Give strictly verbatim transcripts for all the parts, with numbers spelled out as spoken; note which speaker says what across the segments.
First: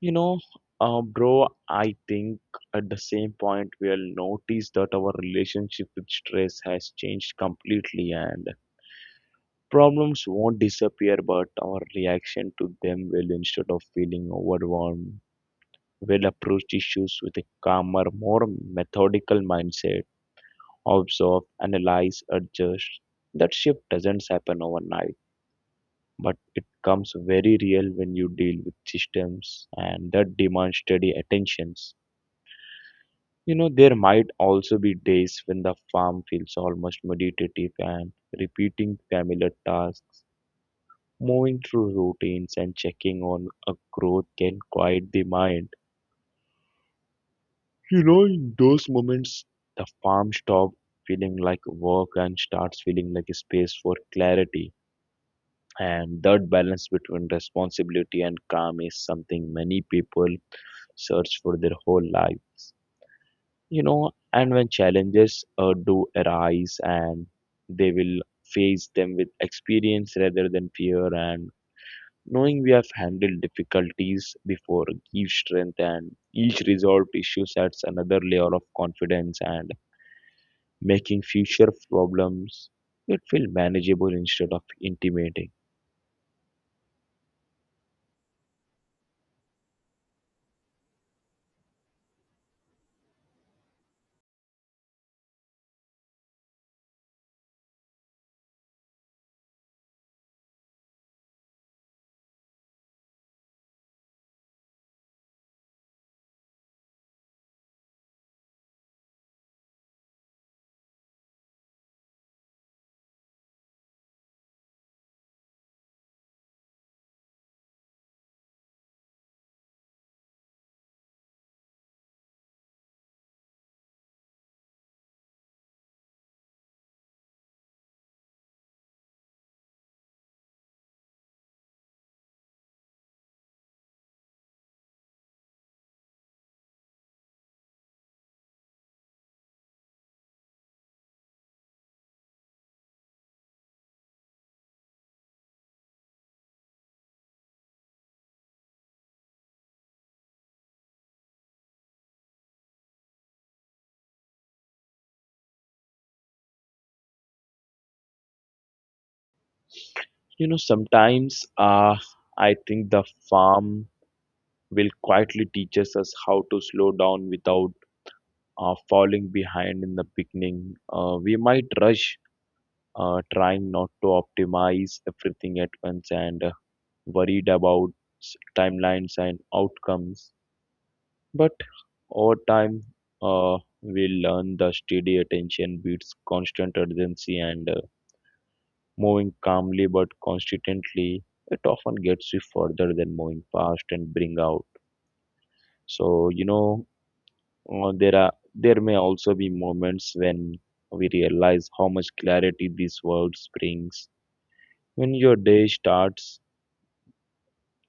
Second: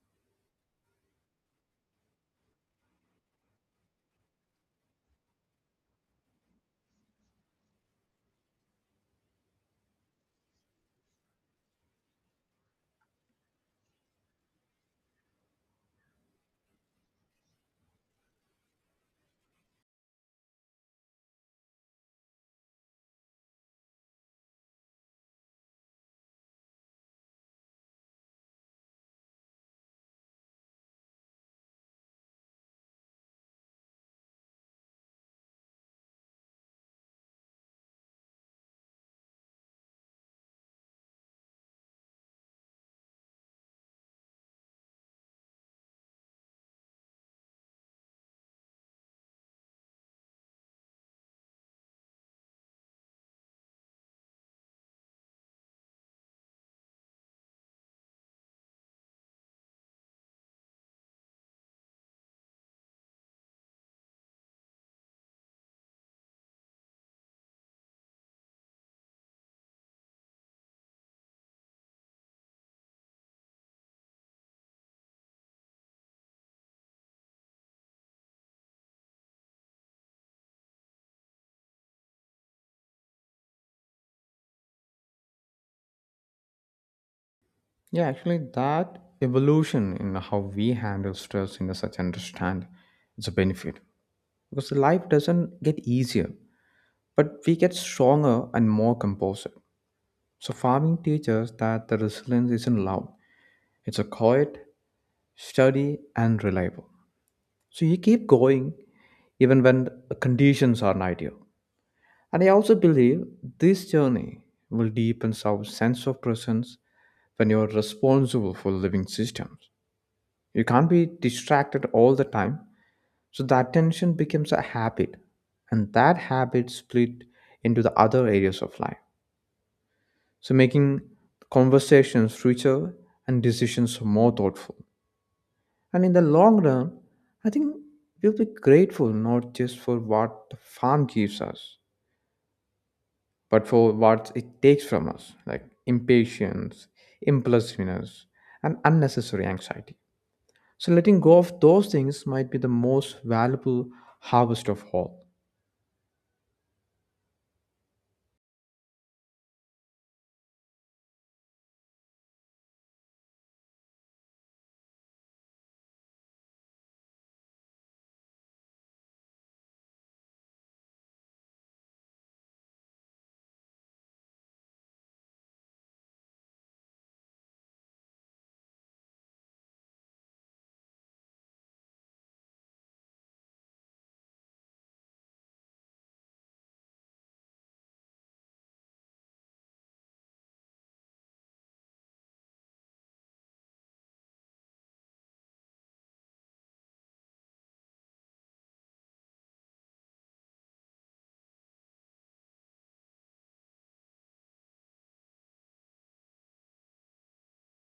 Speaker 1: You know, uh, Bro, I think at the same point we'll notice that our relationship with stress has changed completely, and problems won't disappear, but our reaction to them will. Instead of feeling overwhelmed, we'll approach issues with a calmer, more methodical mindset: observe, analyze, adjust. That shift doesn't happen overnight, but it comes very real when you deal with systems and that demand steady attentions. You know, there might also be days when the farm feels almost meditative and repeating familiar tasks, moving through routines and checking on a growth can quiet the mind. You know, in those moments, the farm stops feeling like work and starts feeling like a space for clarity. And that balance between responsibility and calm is something many people search for their whole life. You know and when challenges uh, do arise, and they will, face them with experience rather than fear, and knowing we have handled difficulties before gives strength, and each resolved issue adds another layer of confidence and making future problems it feel manageable instead of intimidating.
Speaker 2: Yeah, actually, that evolution in how we handle stress in a such understand it's a benefit because life doesn't get easier, but we get stronger and more composed. So farming teaches that the resilience isn't loud; it's a quiet, steady, and reliable. So you keep going even when the conditions aren't ideal. And I also believe this journey will deepen our sense of presence when you are responsible for living systems. You can't be distracted all the time. So the attention becomes a habit, and that habit split into the other areas of life. So making conversations richer and decisions more thoughtful. And in the long run, I think we'll be grateful not just for what the farm gives us, but for what it takes from us, like impatience, impulsiveness, and unnecessary anxiety. So letting go of those things might be the most valuable harvest of all.
Speaker 1: You know sometimes uh, I think the farm will quietly teaches us how to slow down without uh, falling behind. In the beginning, uh, we might rush, uh, trying not to optimize everything at once, and uh, worried about s- timelines and outcomes. But over time, uh, we learn the steady attention beats constant urgency, and uh, moving calmly but constantly, it often gets you further than moving fast and bring out. So you know Uh, there are there may also be moments when we realize how much clarity this world brings. When your day starts,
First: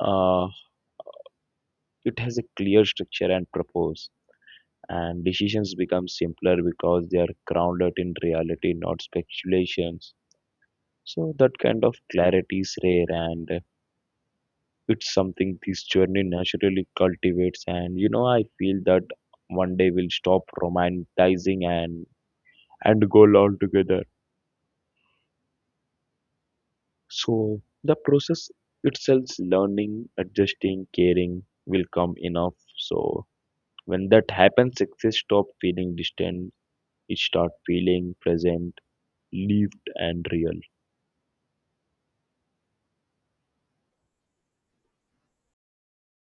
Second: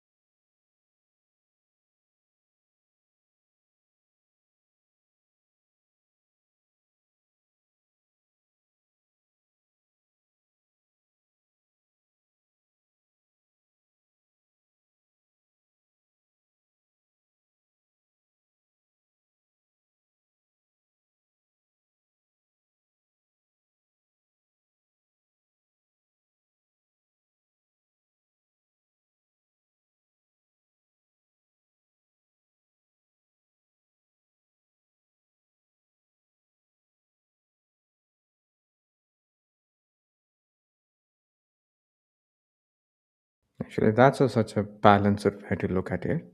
Speaker 1: uh, it has a clear structure and purpose, and decisions become simpler because they are grounded in reality, not speculations. So that kind of clarity is rare, and uh, it's something this journey naturally cultivates. And you know, I feel that one day we'll stop romanticizing, and and goal altogether. So the process itself, learning, adjusting, caring, will come enough. So when that happens, success stop feeling distant. It start feeling present, lived, and real.
Speaker 2: Actually, that's a, such a balanced way to look at it.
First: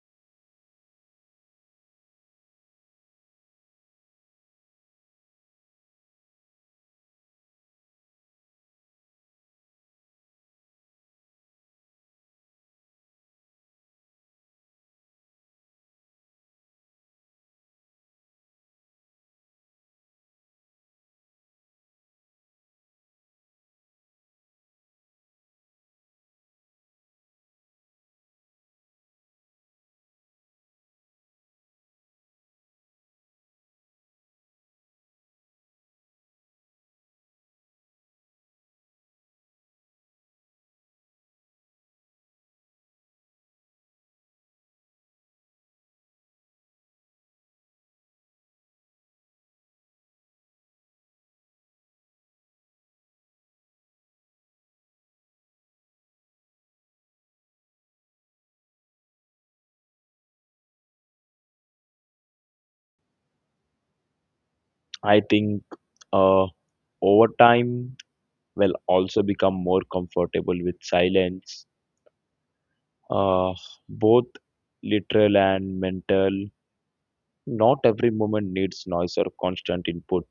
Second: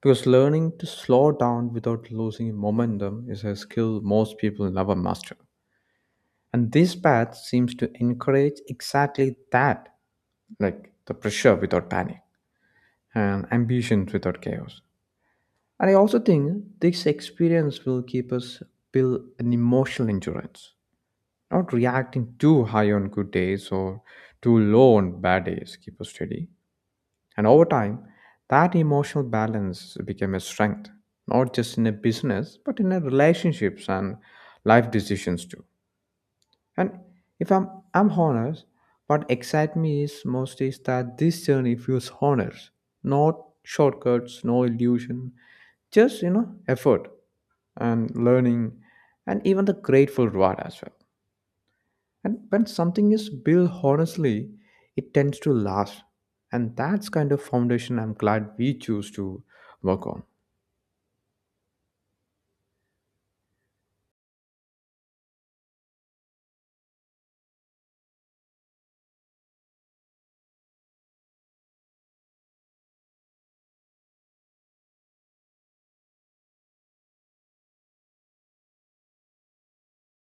Speaker 2: Because learning to slow down without losing momentum is a skill most people never master. And this path seems to encourage exactly that, like the pressure without panic and ambitions without chaos. And I also think this experience will keep us build an emotional endurance not reacting too high on good days or too low on bad days. Keep us steady. And over time, that emotional balance became a strength, not just in a business, but in a relationships and life decisions too. And if I'm I'm honest, what excites me is most is that this journey feels honest, not shortcuts, no illusion, just you know, effort and learning and even the grateful reward as well. And when something is built honestly, it tends to last. And that's kind of foundation I'm glad we choose to work on.
Speaker 1: I think, uh, over time, will also become more comfortable with silence, uh, both literal and mental. Not every moment needs noise or constant input.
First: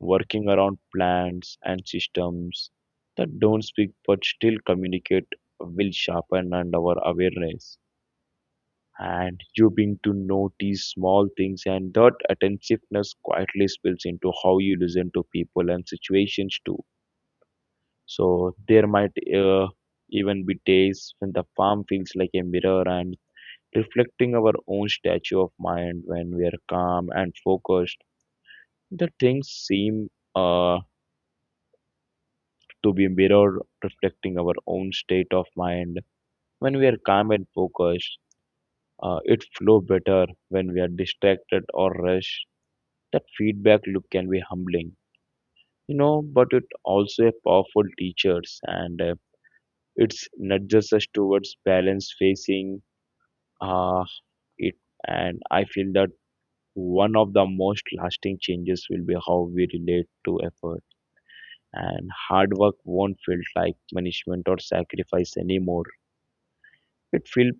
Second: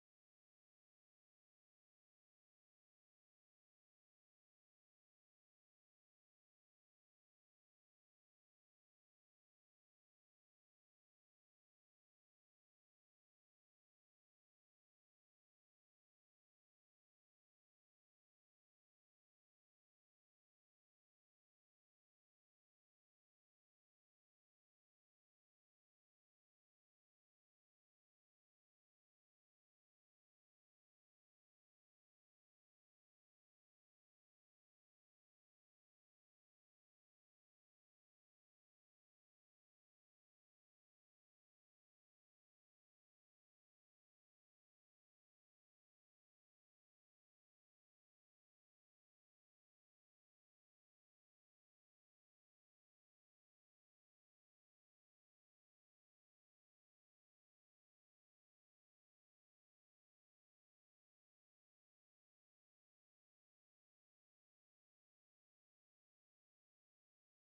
Speaker 1: Working around plants and systems that don't speak but still communicate will sharpen and our awareness, and you begin to notice small things, and that attentiveness quietly spills into how you listen to people and situations too. So there might, uh, even be days when the farm feels like a mirror and reflecting our own statue of mind when we are calm and focused, the things seem, uh, to be mirror reflecting our own state of mind. When we are calm and focused, uh, it flow better. When we are distracted or rushed, that feedback loop can be humbling, you know. But it also a powerful teachers, and uh, it's nudges us towards balance, facing, uh, it. And I feel that one of the most lasting changes will be how we relate to effort, and hard work won't feel like punishment or sacrifice anymore. It feel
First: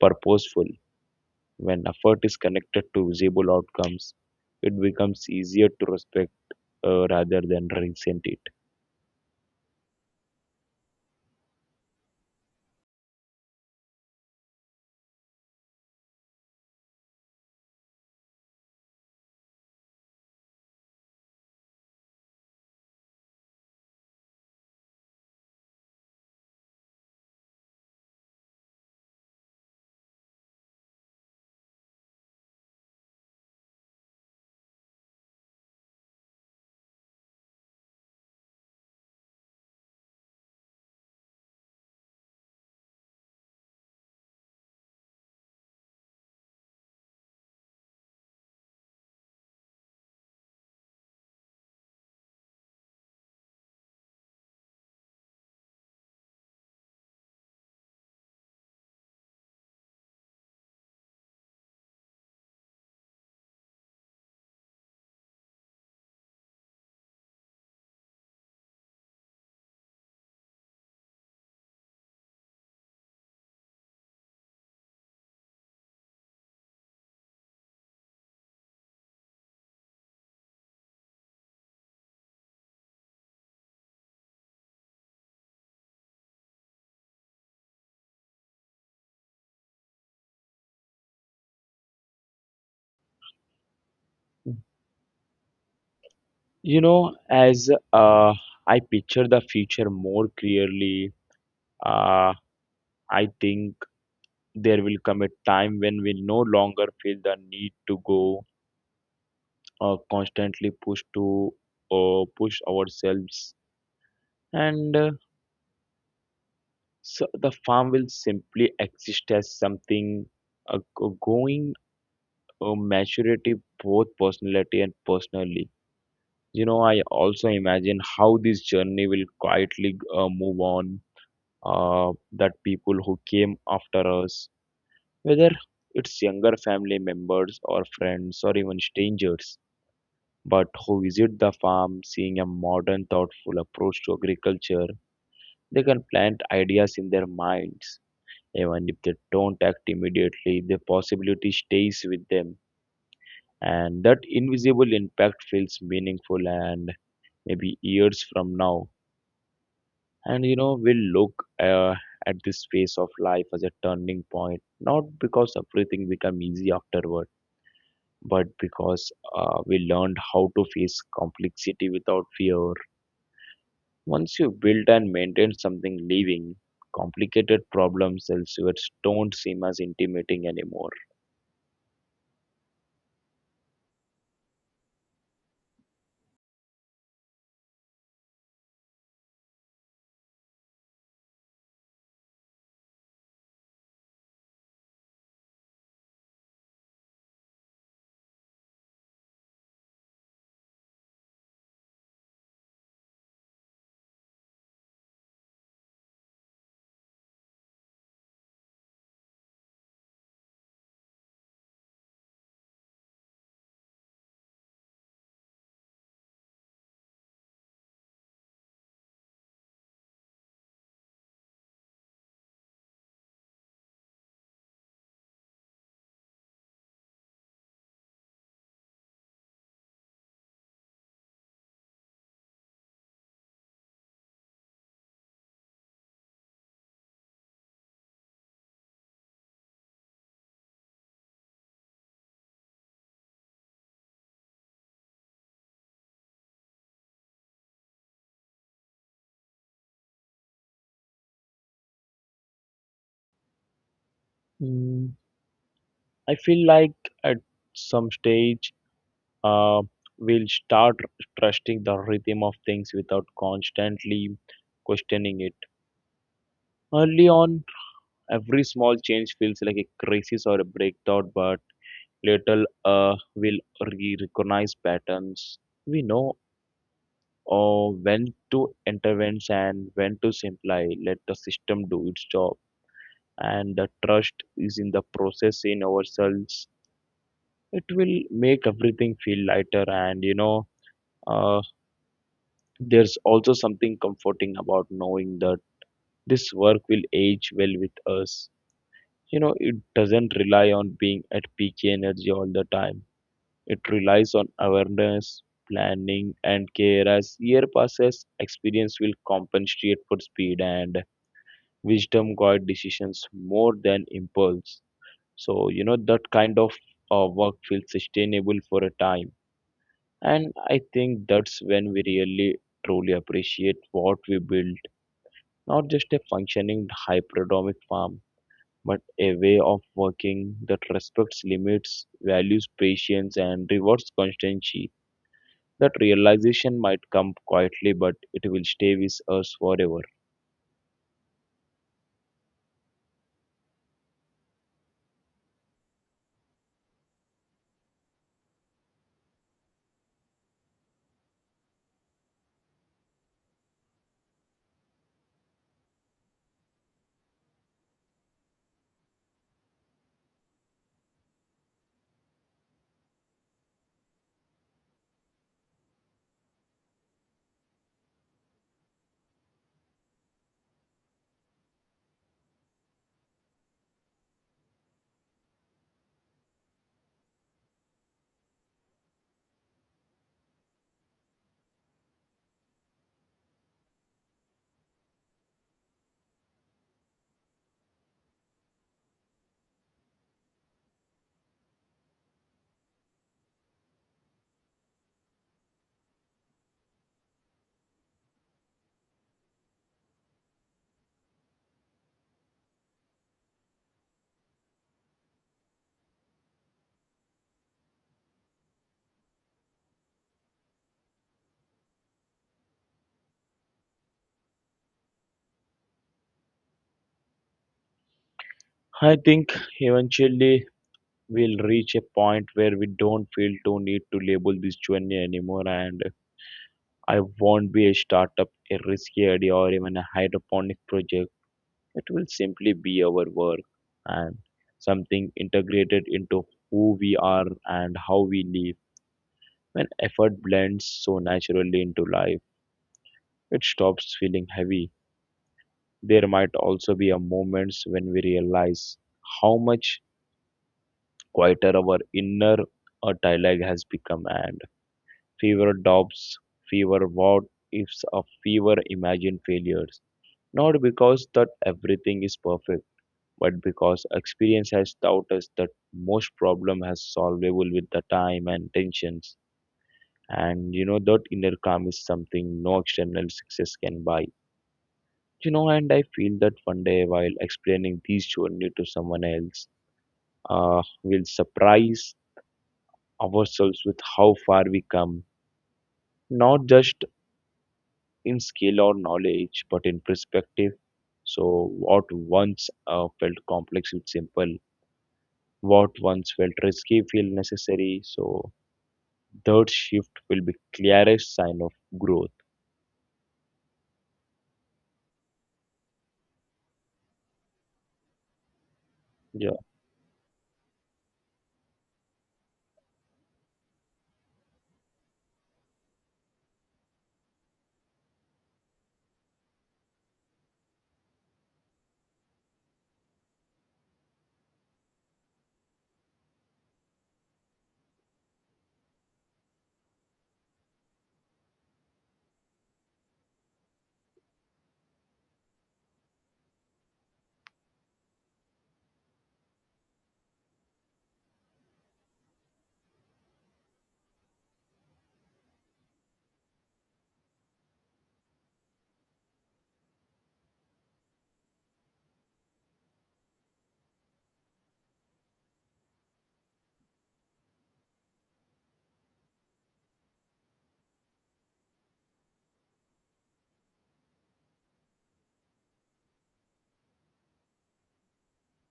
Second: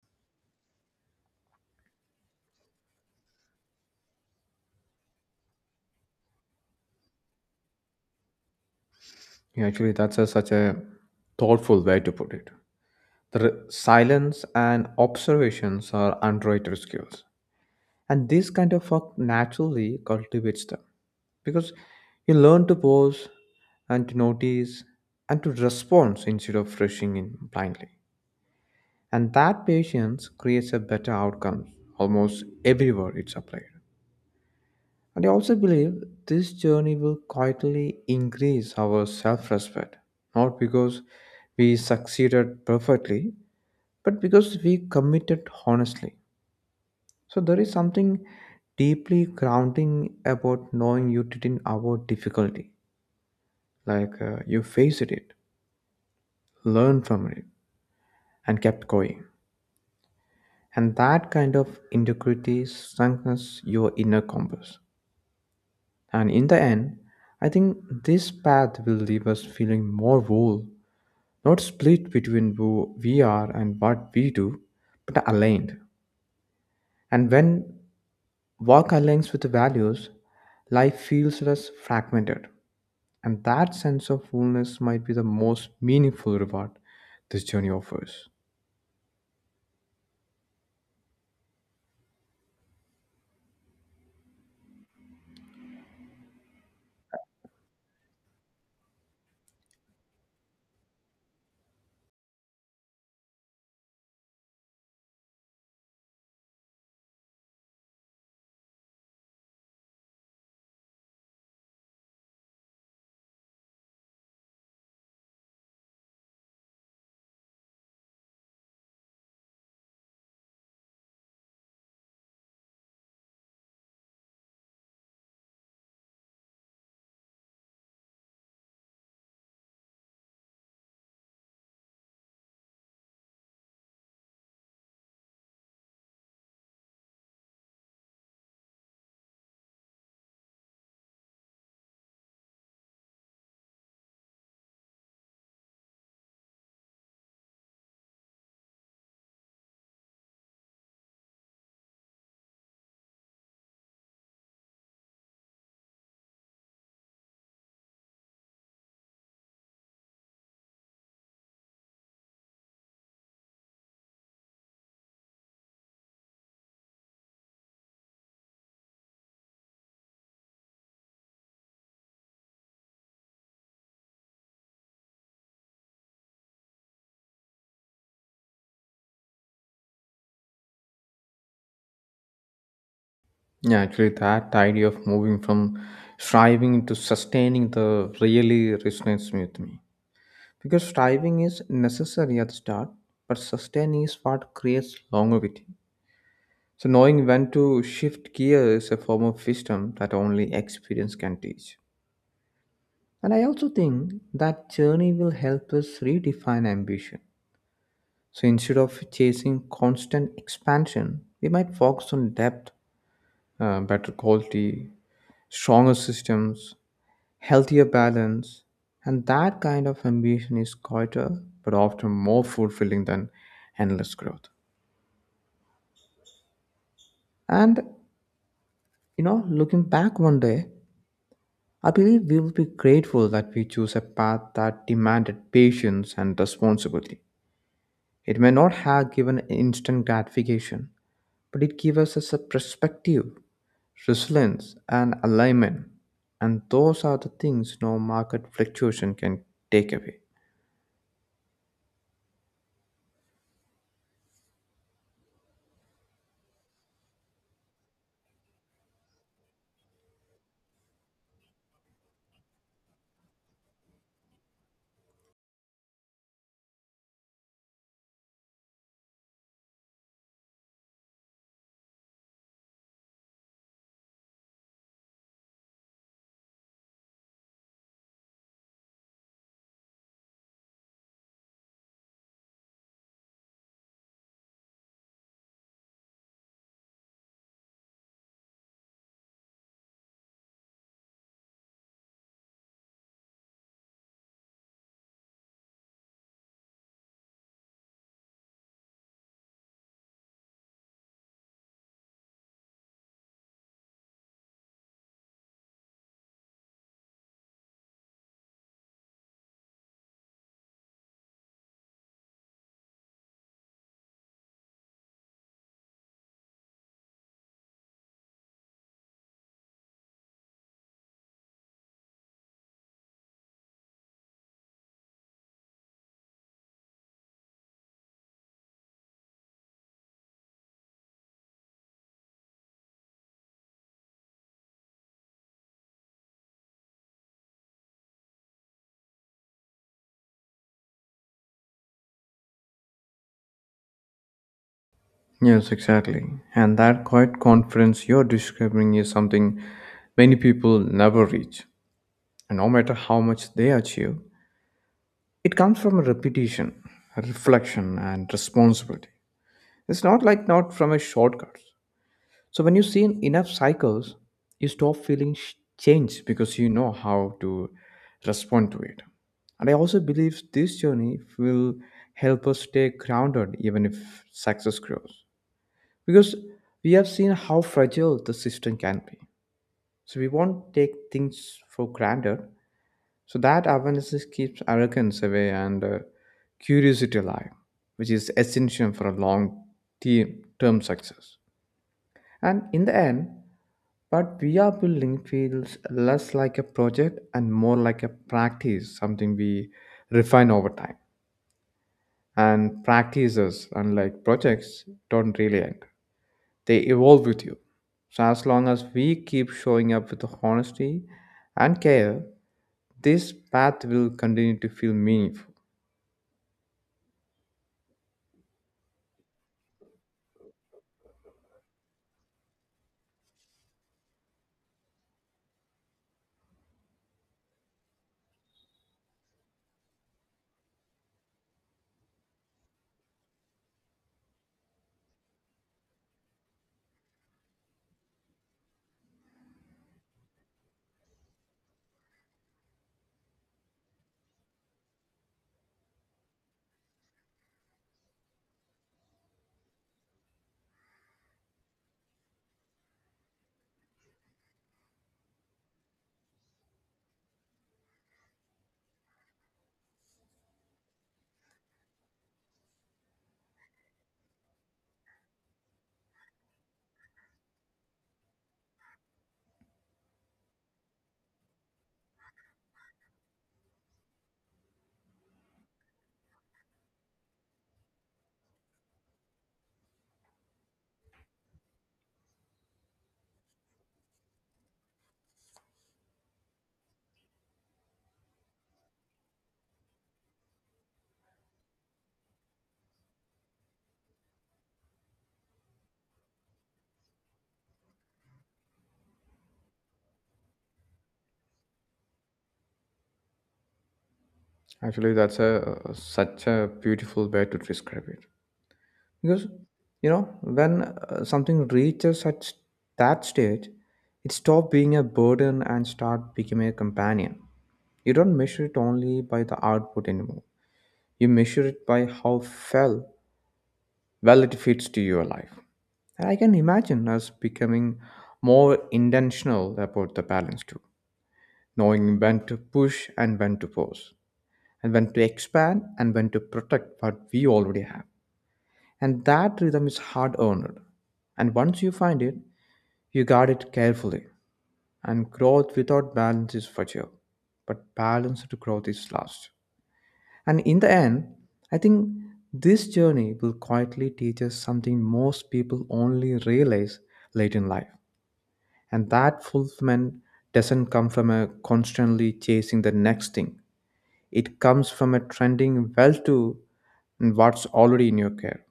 Speaker 1: purposeful. When effort is connected to visible outcomes, it becomes easier to respect, uh, rather than resent it.
Speaker 2: Yeah, actually, that's a, such a thoughtful way to put it. The re- silence and observations are underrated skills. And this kind of work naturally cultivates them because you learn to pause and to notice and to respond instead of rushing in blindly. And that patience creates a better outcomes almost everywhere it's applied. And I also believe this journey will quietly increase our self respect, not because we succeeded perfectly, but because we committed honestly. So there is something deeply grounding about knowing you didn't avoid difficulty, like uh, you faced it, learned from it, and kept going. And that kind of integrity strengthens your inner compass. And in the end, I think this path will leave us feeling more whole, not split between who we are and what we do, but aligned. And when work aligns with the values, life feels less fragmented. And that sense of wholeness might be the most meaningful reward this journey offers.
Speaker 1: You know, as uh, I picture the future more clearly, uh, I think there will come a time when we no longer feel the need to go, uh, constantly push to uh, push ourselves, and uh, so the farm will simply exist as something, uh, go- going uh, maturity, both personality and personally. you know I also imagine how this journey will quietly, uh, move on, uh, that people who came after us, whether it's younger family members or friends or even strangers, but who visit the farm seeing a modern thoughtful approach to agriculture, they can plant ideas in their minds. Even if they don't act immediately, the possibility stays with them, and that invisible impact feels meaningful. And maybe years from now, and you know we'll look, uh, at this phase of life as a turning point, not because everything become easy afterward, but because, uh, we learned how to face complexity without fear. Once you build and maintain something living, complicated problems elsewhere don't seem as intimidating anymore.
Speaker 2: Yeah, actually, that idea of moving from striving to sustaining the really resonates with me. Because striving is necessary at the start, but sustaining is what creates longevity. So, knowing when to shift gear is a form of wisdom that only experience can teach. And I also think that journey will help us redefine ambition. So, instead of chasing constant expansion, we might focus on depth, uh, better quality, stronger systems, healthier balance. And that kind of ambition is quieter, but often more fulfilling than endless growth. And, you know, looking back one day, I believe we will be grateful that we chose a path that demanded patience and responsibility. It may not have given instant gratification, but it gave us a perspective, resilience, and alignment. And those are the things no market fluctuation can take away.
Speaker 1: mm, I feel like at some stage, uh, will start trusting the rhythm of things without constantly questioning it. Early on, every small change feels like a crisis or a breakthrough, but later, uh, we'll re- recognize patterns. We know, uh, when to intervene and when to simply let the system do its job. And the trust is in the process in ourselves. It will make everything feel lighter, and you know. Uh, there's also something comforting about knowing that this work will age well with us. You know, it doesn't rely on being at peak energy all the time. It relies on awareness, planning, and care. As year passes, experience will compensate for speed, and wisdom guide decisions more than impulse. So, you know, that kind of, uh, work feels sustainable for a time. And I think that's when we really truly appreciate what we build. Not just a functioning hypodermic farm, but a way of working that respects limits, values patience, and rewards constancy. That realization might come quietly, but it will stay with us forever.
Speaker 2: Yes, exactly. And that quiet confidence you're describing is something many people never reach. And no matter how much they achieve, it comes from a repetition, a reflection, and responsibility. It's not like not from a shortcut. So when you see enough cycles, you stop feeling sh- change because you know how to respond to it. And I also believe this journey will help us stay grounded even if success grows, because we have seen how fragile the system can be. So we won't take things for granted. So that awareness is- keeps arrogance away and uh, curiosity alive, which is essential for a long-term success. And in the end, what we are building feels less like a project and more like a practice, something we refine over time. And practices, unlike projects, don't really end. They evolve with you. So, as long as we keep showing up with honesty and care, this path will continue to feel meaningful.
Speaker 1: I think eventually we'll reach a point where we don't feel to need to label this journey anymore, and I won't be a startup, a risky idea, or even a hydroponic project. It will simply be our work and something integrated into who we are and how we live. When effort blends so naturally into life, it stops feeling heavy. There might also be a moments when we realize how much quieter our inner, uh, dialogue has become, and fewer doubts, fewer what ifs, of fewer imagined failures. Not because that everything is perfect, but because experience has taught us that most problem has solvable with the time and tensions. And you know that inner calm is something no external success can buy. You know and I feel that one day while explaining this journey to someone else, uh, we'll surprise ourselves with how far we come, not just in skill or knowledge, but in perspective. So what once, uh, felt complex is simple, what once felt risky feel necessary. So that shift will be clearest sign of growth.
Speaker 2: Actually, that's a such a beautiful way to describe it. Because
Speaker 1: Yeah,
Speaker 2: you know, when uh, something reaches such that stage, it stops being a burden and start becoming a companion. You don't measure it only by the output anymore. You measure it by how felt well it fits to your life. And I can imagine us becoming more intentional about the balance too, knowing when to push and when to pause, and when to expand and when to protect what we already have. And that rhythm is hard earned. And once you find it, you guard it carefully. And growth without balance is fragile, but balanced growth is last. And in the end, I think this journey will quietly teach us something most people only realize late in life. And that fulfillment doesn't come from a constantly chasing the next thing. It comes from a trending well to and what's already in your care.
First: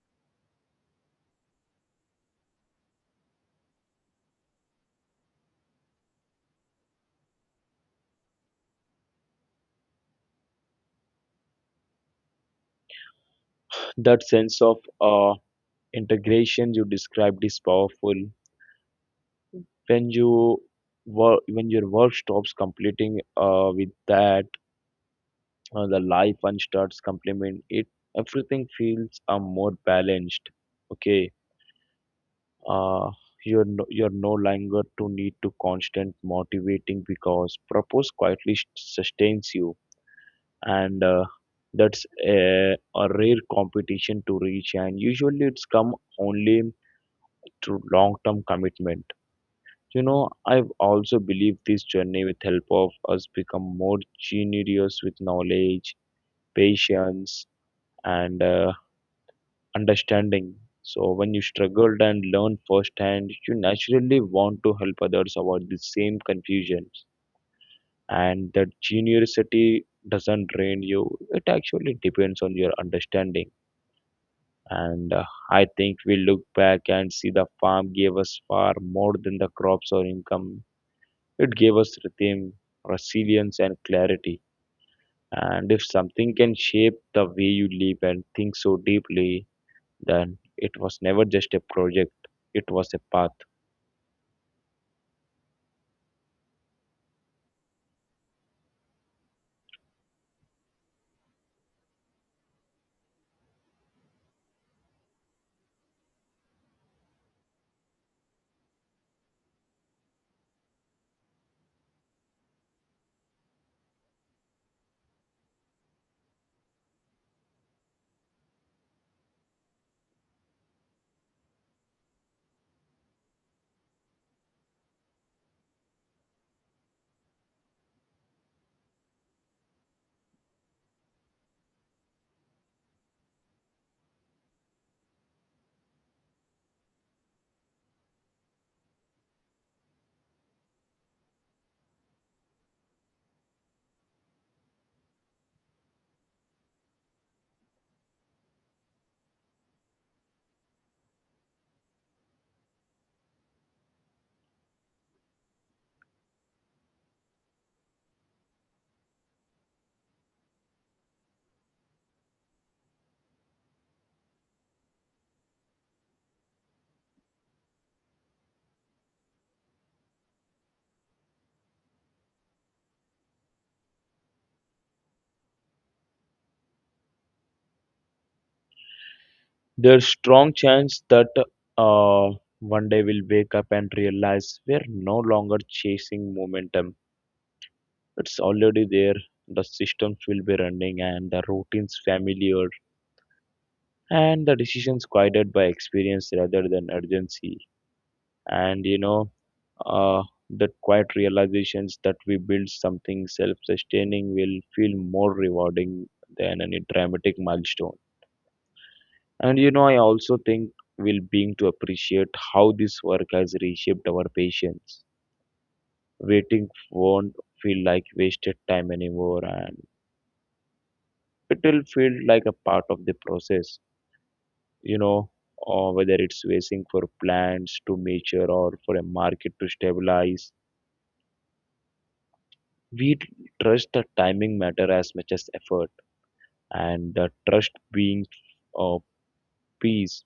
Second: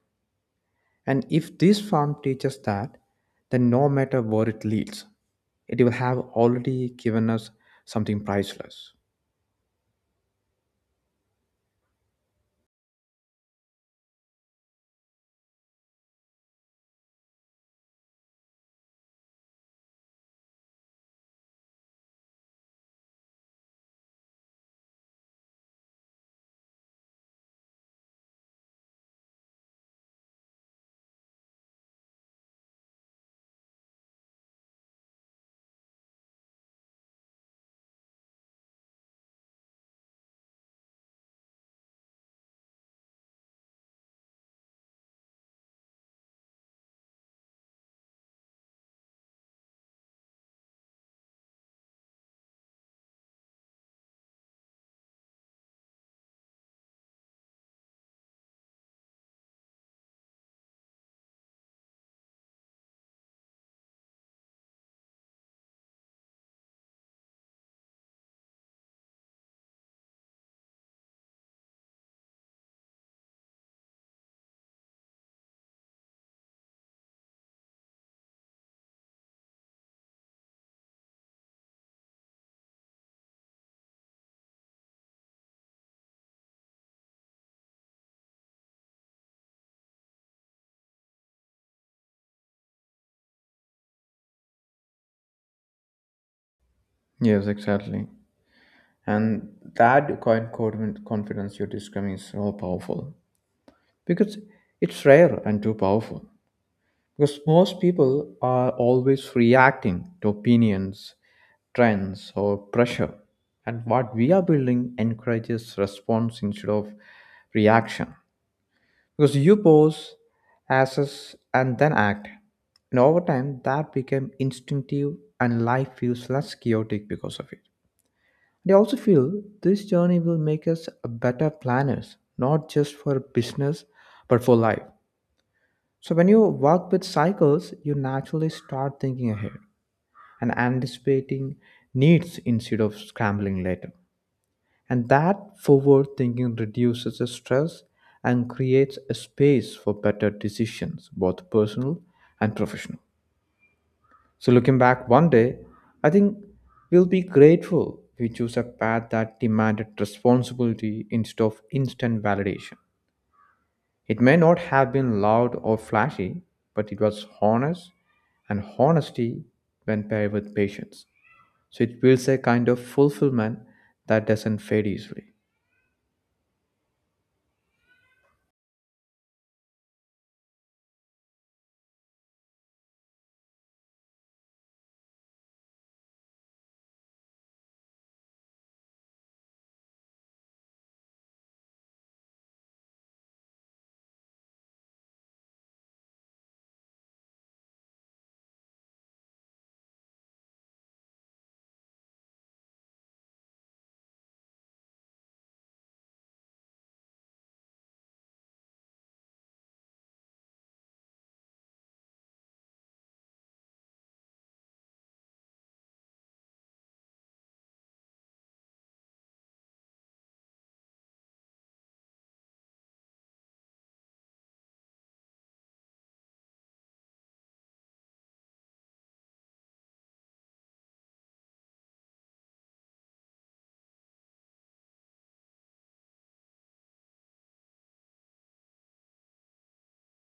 Speaker 2: And if this farm teaches that, then no matter where it leads, it will have already given us something priceless.
Speaker 1: that sense of, uh, integration you described is powerful. When you work when your work stops completing, uh, with that, uh, the life one starts complement it, everything feels, uh, more balanced. Okay. uh, you're no, you're no longer to need to constant motivating because purpose quietly s- sustains you. And uh, that's a, a rare competition to reach, and usually it's come only through long term commitment. you know I've also believe this journey with help of us become more generous with knowledge, patience, and uh, understanding. So when you struggled and learn firsthand, you naturally want to help others avoid the same confusions, and that generosity doesn't drain you. It actually depends on your understanding. And uh, I think we look back and see the farm gave us far more than the crops or income. It gave us rhythm, resilience, and clarity. And if something can shape the way you live and think so deeply, then it was never just a project, it was a path.
Speaker 2: Yes, exactly. And that kind of confid- confidence you're describing is so powerful because it's rare and too powerful. Because most people are always reacting to opinions, trends, or pressure. And what we are building encourages response instead of reaction. Because you pause, assess, and then act. And over time, that became instinctive, and life feels less chaotic because of it. They also feel this journey will make us better planners, not just for business, but for life. So when you work with cycles, you naturally start thinking ahead and anticipating needs instead of scrambling later. And that forward thinking reduces the stress and creates a space for better decisions, both personal and professional. So, looking back one day, I think we'll be grateful we chose a path that demanded responsibility instead of instant validation. It may not have been loud or flashy, but it was honest, and honesty, when paired with patience, so it builds a kind of fulfillment that doesn't fade easily.
Speaker 1: There's strong chance that, uh, one day we'll wake up and realize we're no longer chasing momentum. It's already there. The systems will be running, and the routines familiar, and the decisions guided by experience rather than urgency. And you know uh, that quiet realizations that we build something self-sustaining will feel more rewarding than any dramatic milestone. And you know I also think will being to appreciate how this work has reshaped our patience. Waiting won't feel like wasted time anymore, and it will feel like a part of the process. you know or whether it's waiting for plants to mature or for a market to stabilize, we trust the timing matter as much as effort. And the trust being, uh, peace.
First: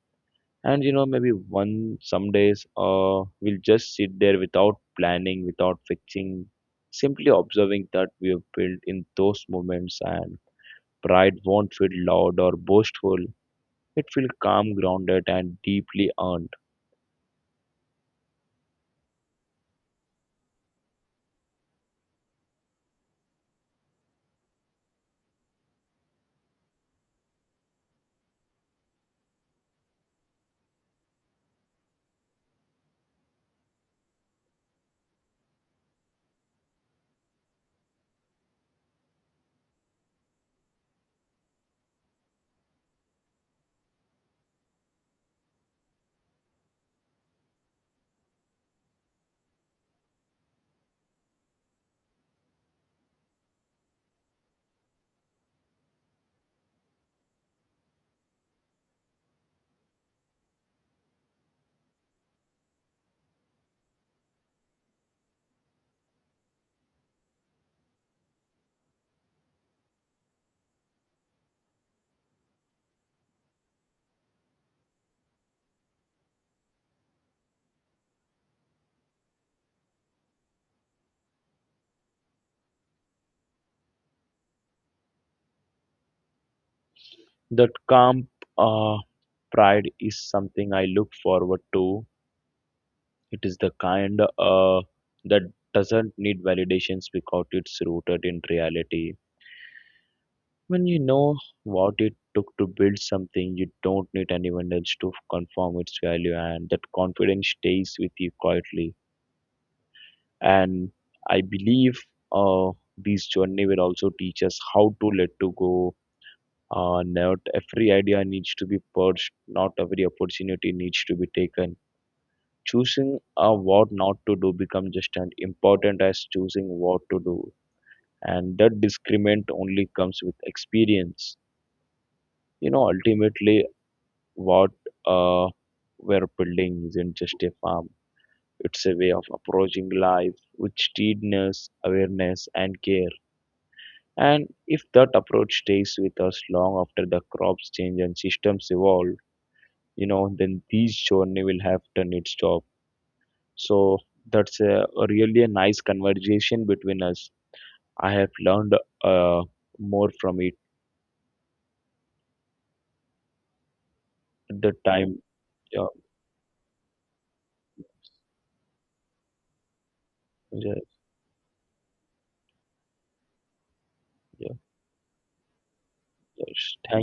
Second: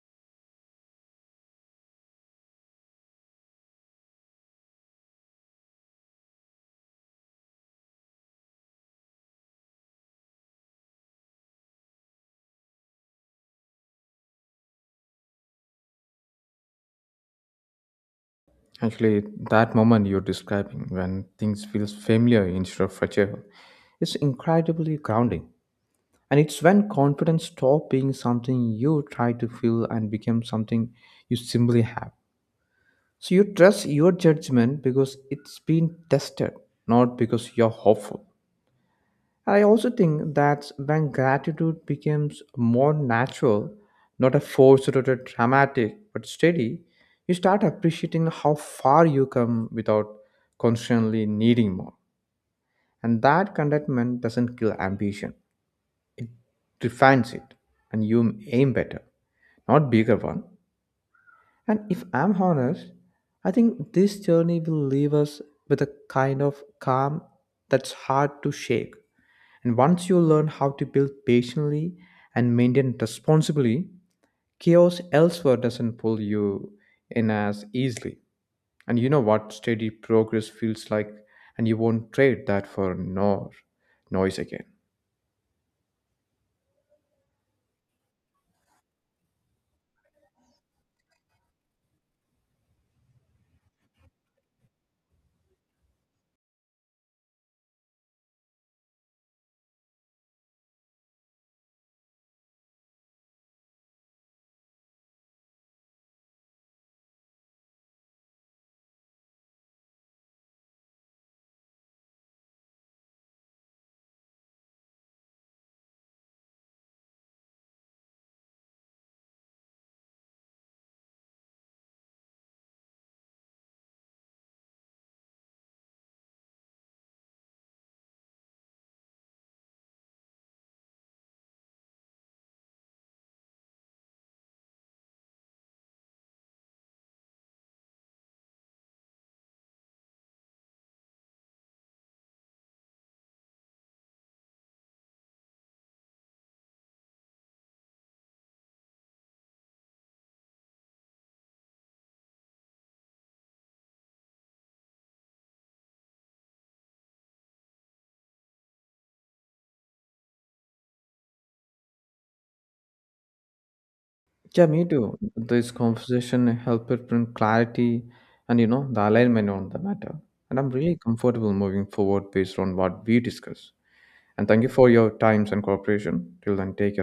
Speaker 1: And you know maybe one some days, uh, we'll just sit there without planning, without fixing, simply observing that we have built in those moments. And pride won't feel loud or boastful. It feels calm, grounded, and deeply earned.
Speaker 2: Actually, that moment you're describing when things feels familiar instead of fragile, it's incredibly grounding. And it's when confidence stops being something you try to feel and become something you simply have. So you trust your judgment because it's been tested, not because you're hopeful. And I also think that's when gratitude becomes more natural, not a forced or a dramatic, but steady, you start appreciating how far you come without constantly needing more. And that contentment doesn't kill ambition. Refines it and you aim better not bigger one. And if I'm honest, I think this journey will leave us with a kind of calm that's hard to shake. And once you learn how to build patiently and maintain responsibly, chaos elsewhere doesn't pull you in as easily. And you know what steady progress feels like, and you won't trade that for nor noise again.
Speaker 1: That calm, uh, pride is something I look forward to. It is the kind, uh, that doesn't need validations because it's rooted in reality. When you know what it took to build something, you don't need anyone else to confirm its value, and that confidence stays with you quietly. And I believe, uh, this journey will also teach us how to let to go. Uh, not every idea needs to be purged, not every opportunity needs to be taken. Choosing, uh, what not to do becomes just as important as choosing what to do, and that discernment only comes with experience. You know, ultimately, what, uh, we're building isn't just a farm, it's a way of approaching life with steadiness, awareness, and care. And if that approach stays with us long after the crops change and systems evolve, you know then this journey will have done its job. So that's a, a really a nice conversation between us. I have learned, uh, more from it.
Speaker 2: Yeah,
Speaker 1: The
Speaker 2: me too.
Speaker 1: time.
Speaker 2: This
Speaker 1: Yeah,
Speaker 2: conversation helped it bring clarity and you know the alignment on the matter. And I'm
Speaker 1: yeah,
Speaker 2: really comfortable moving forward based on what we discuss. And
Speaker 1: yeah,
Speaker 2: thank you for your times and cooperation. Till then,
Speaker 1: yeah.
Speaker 2: take care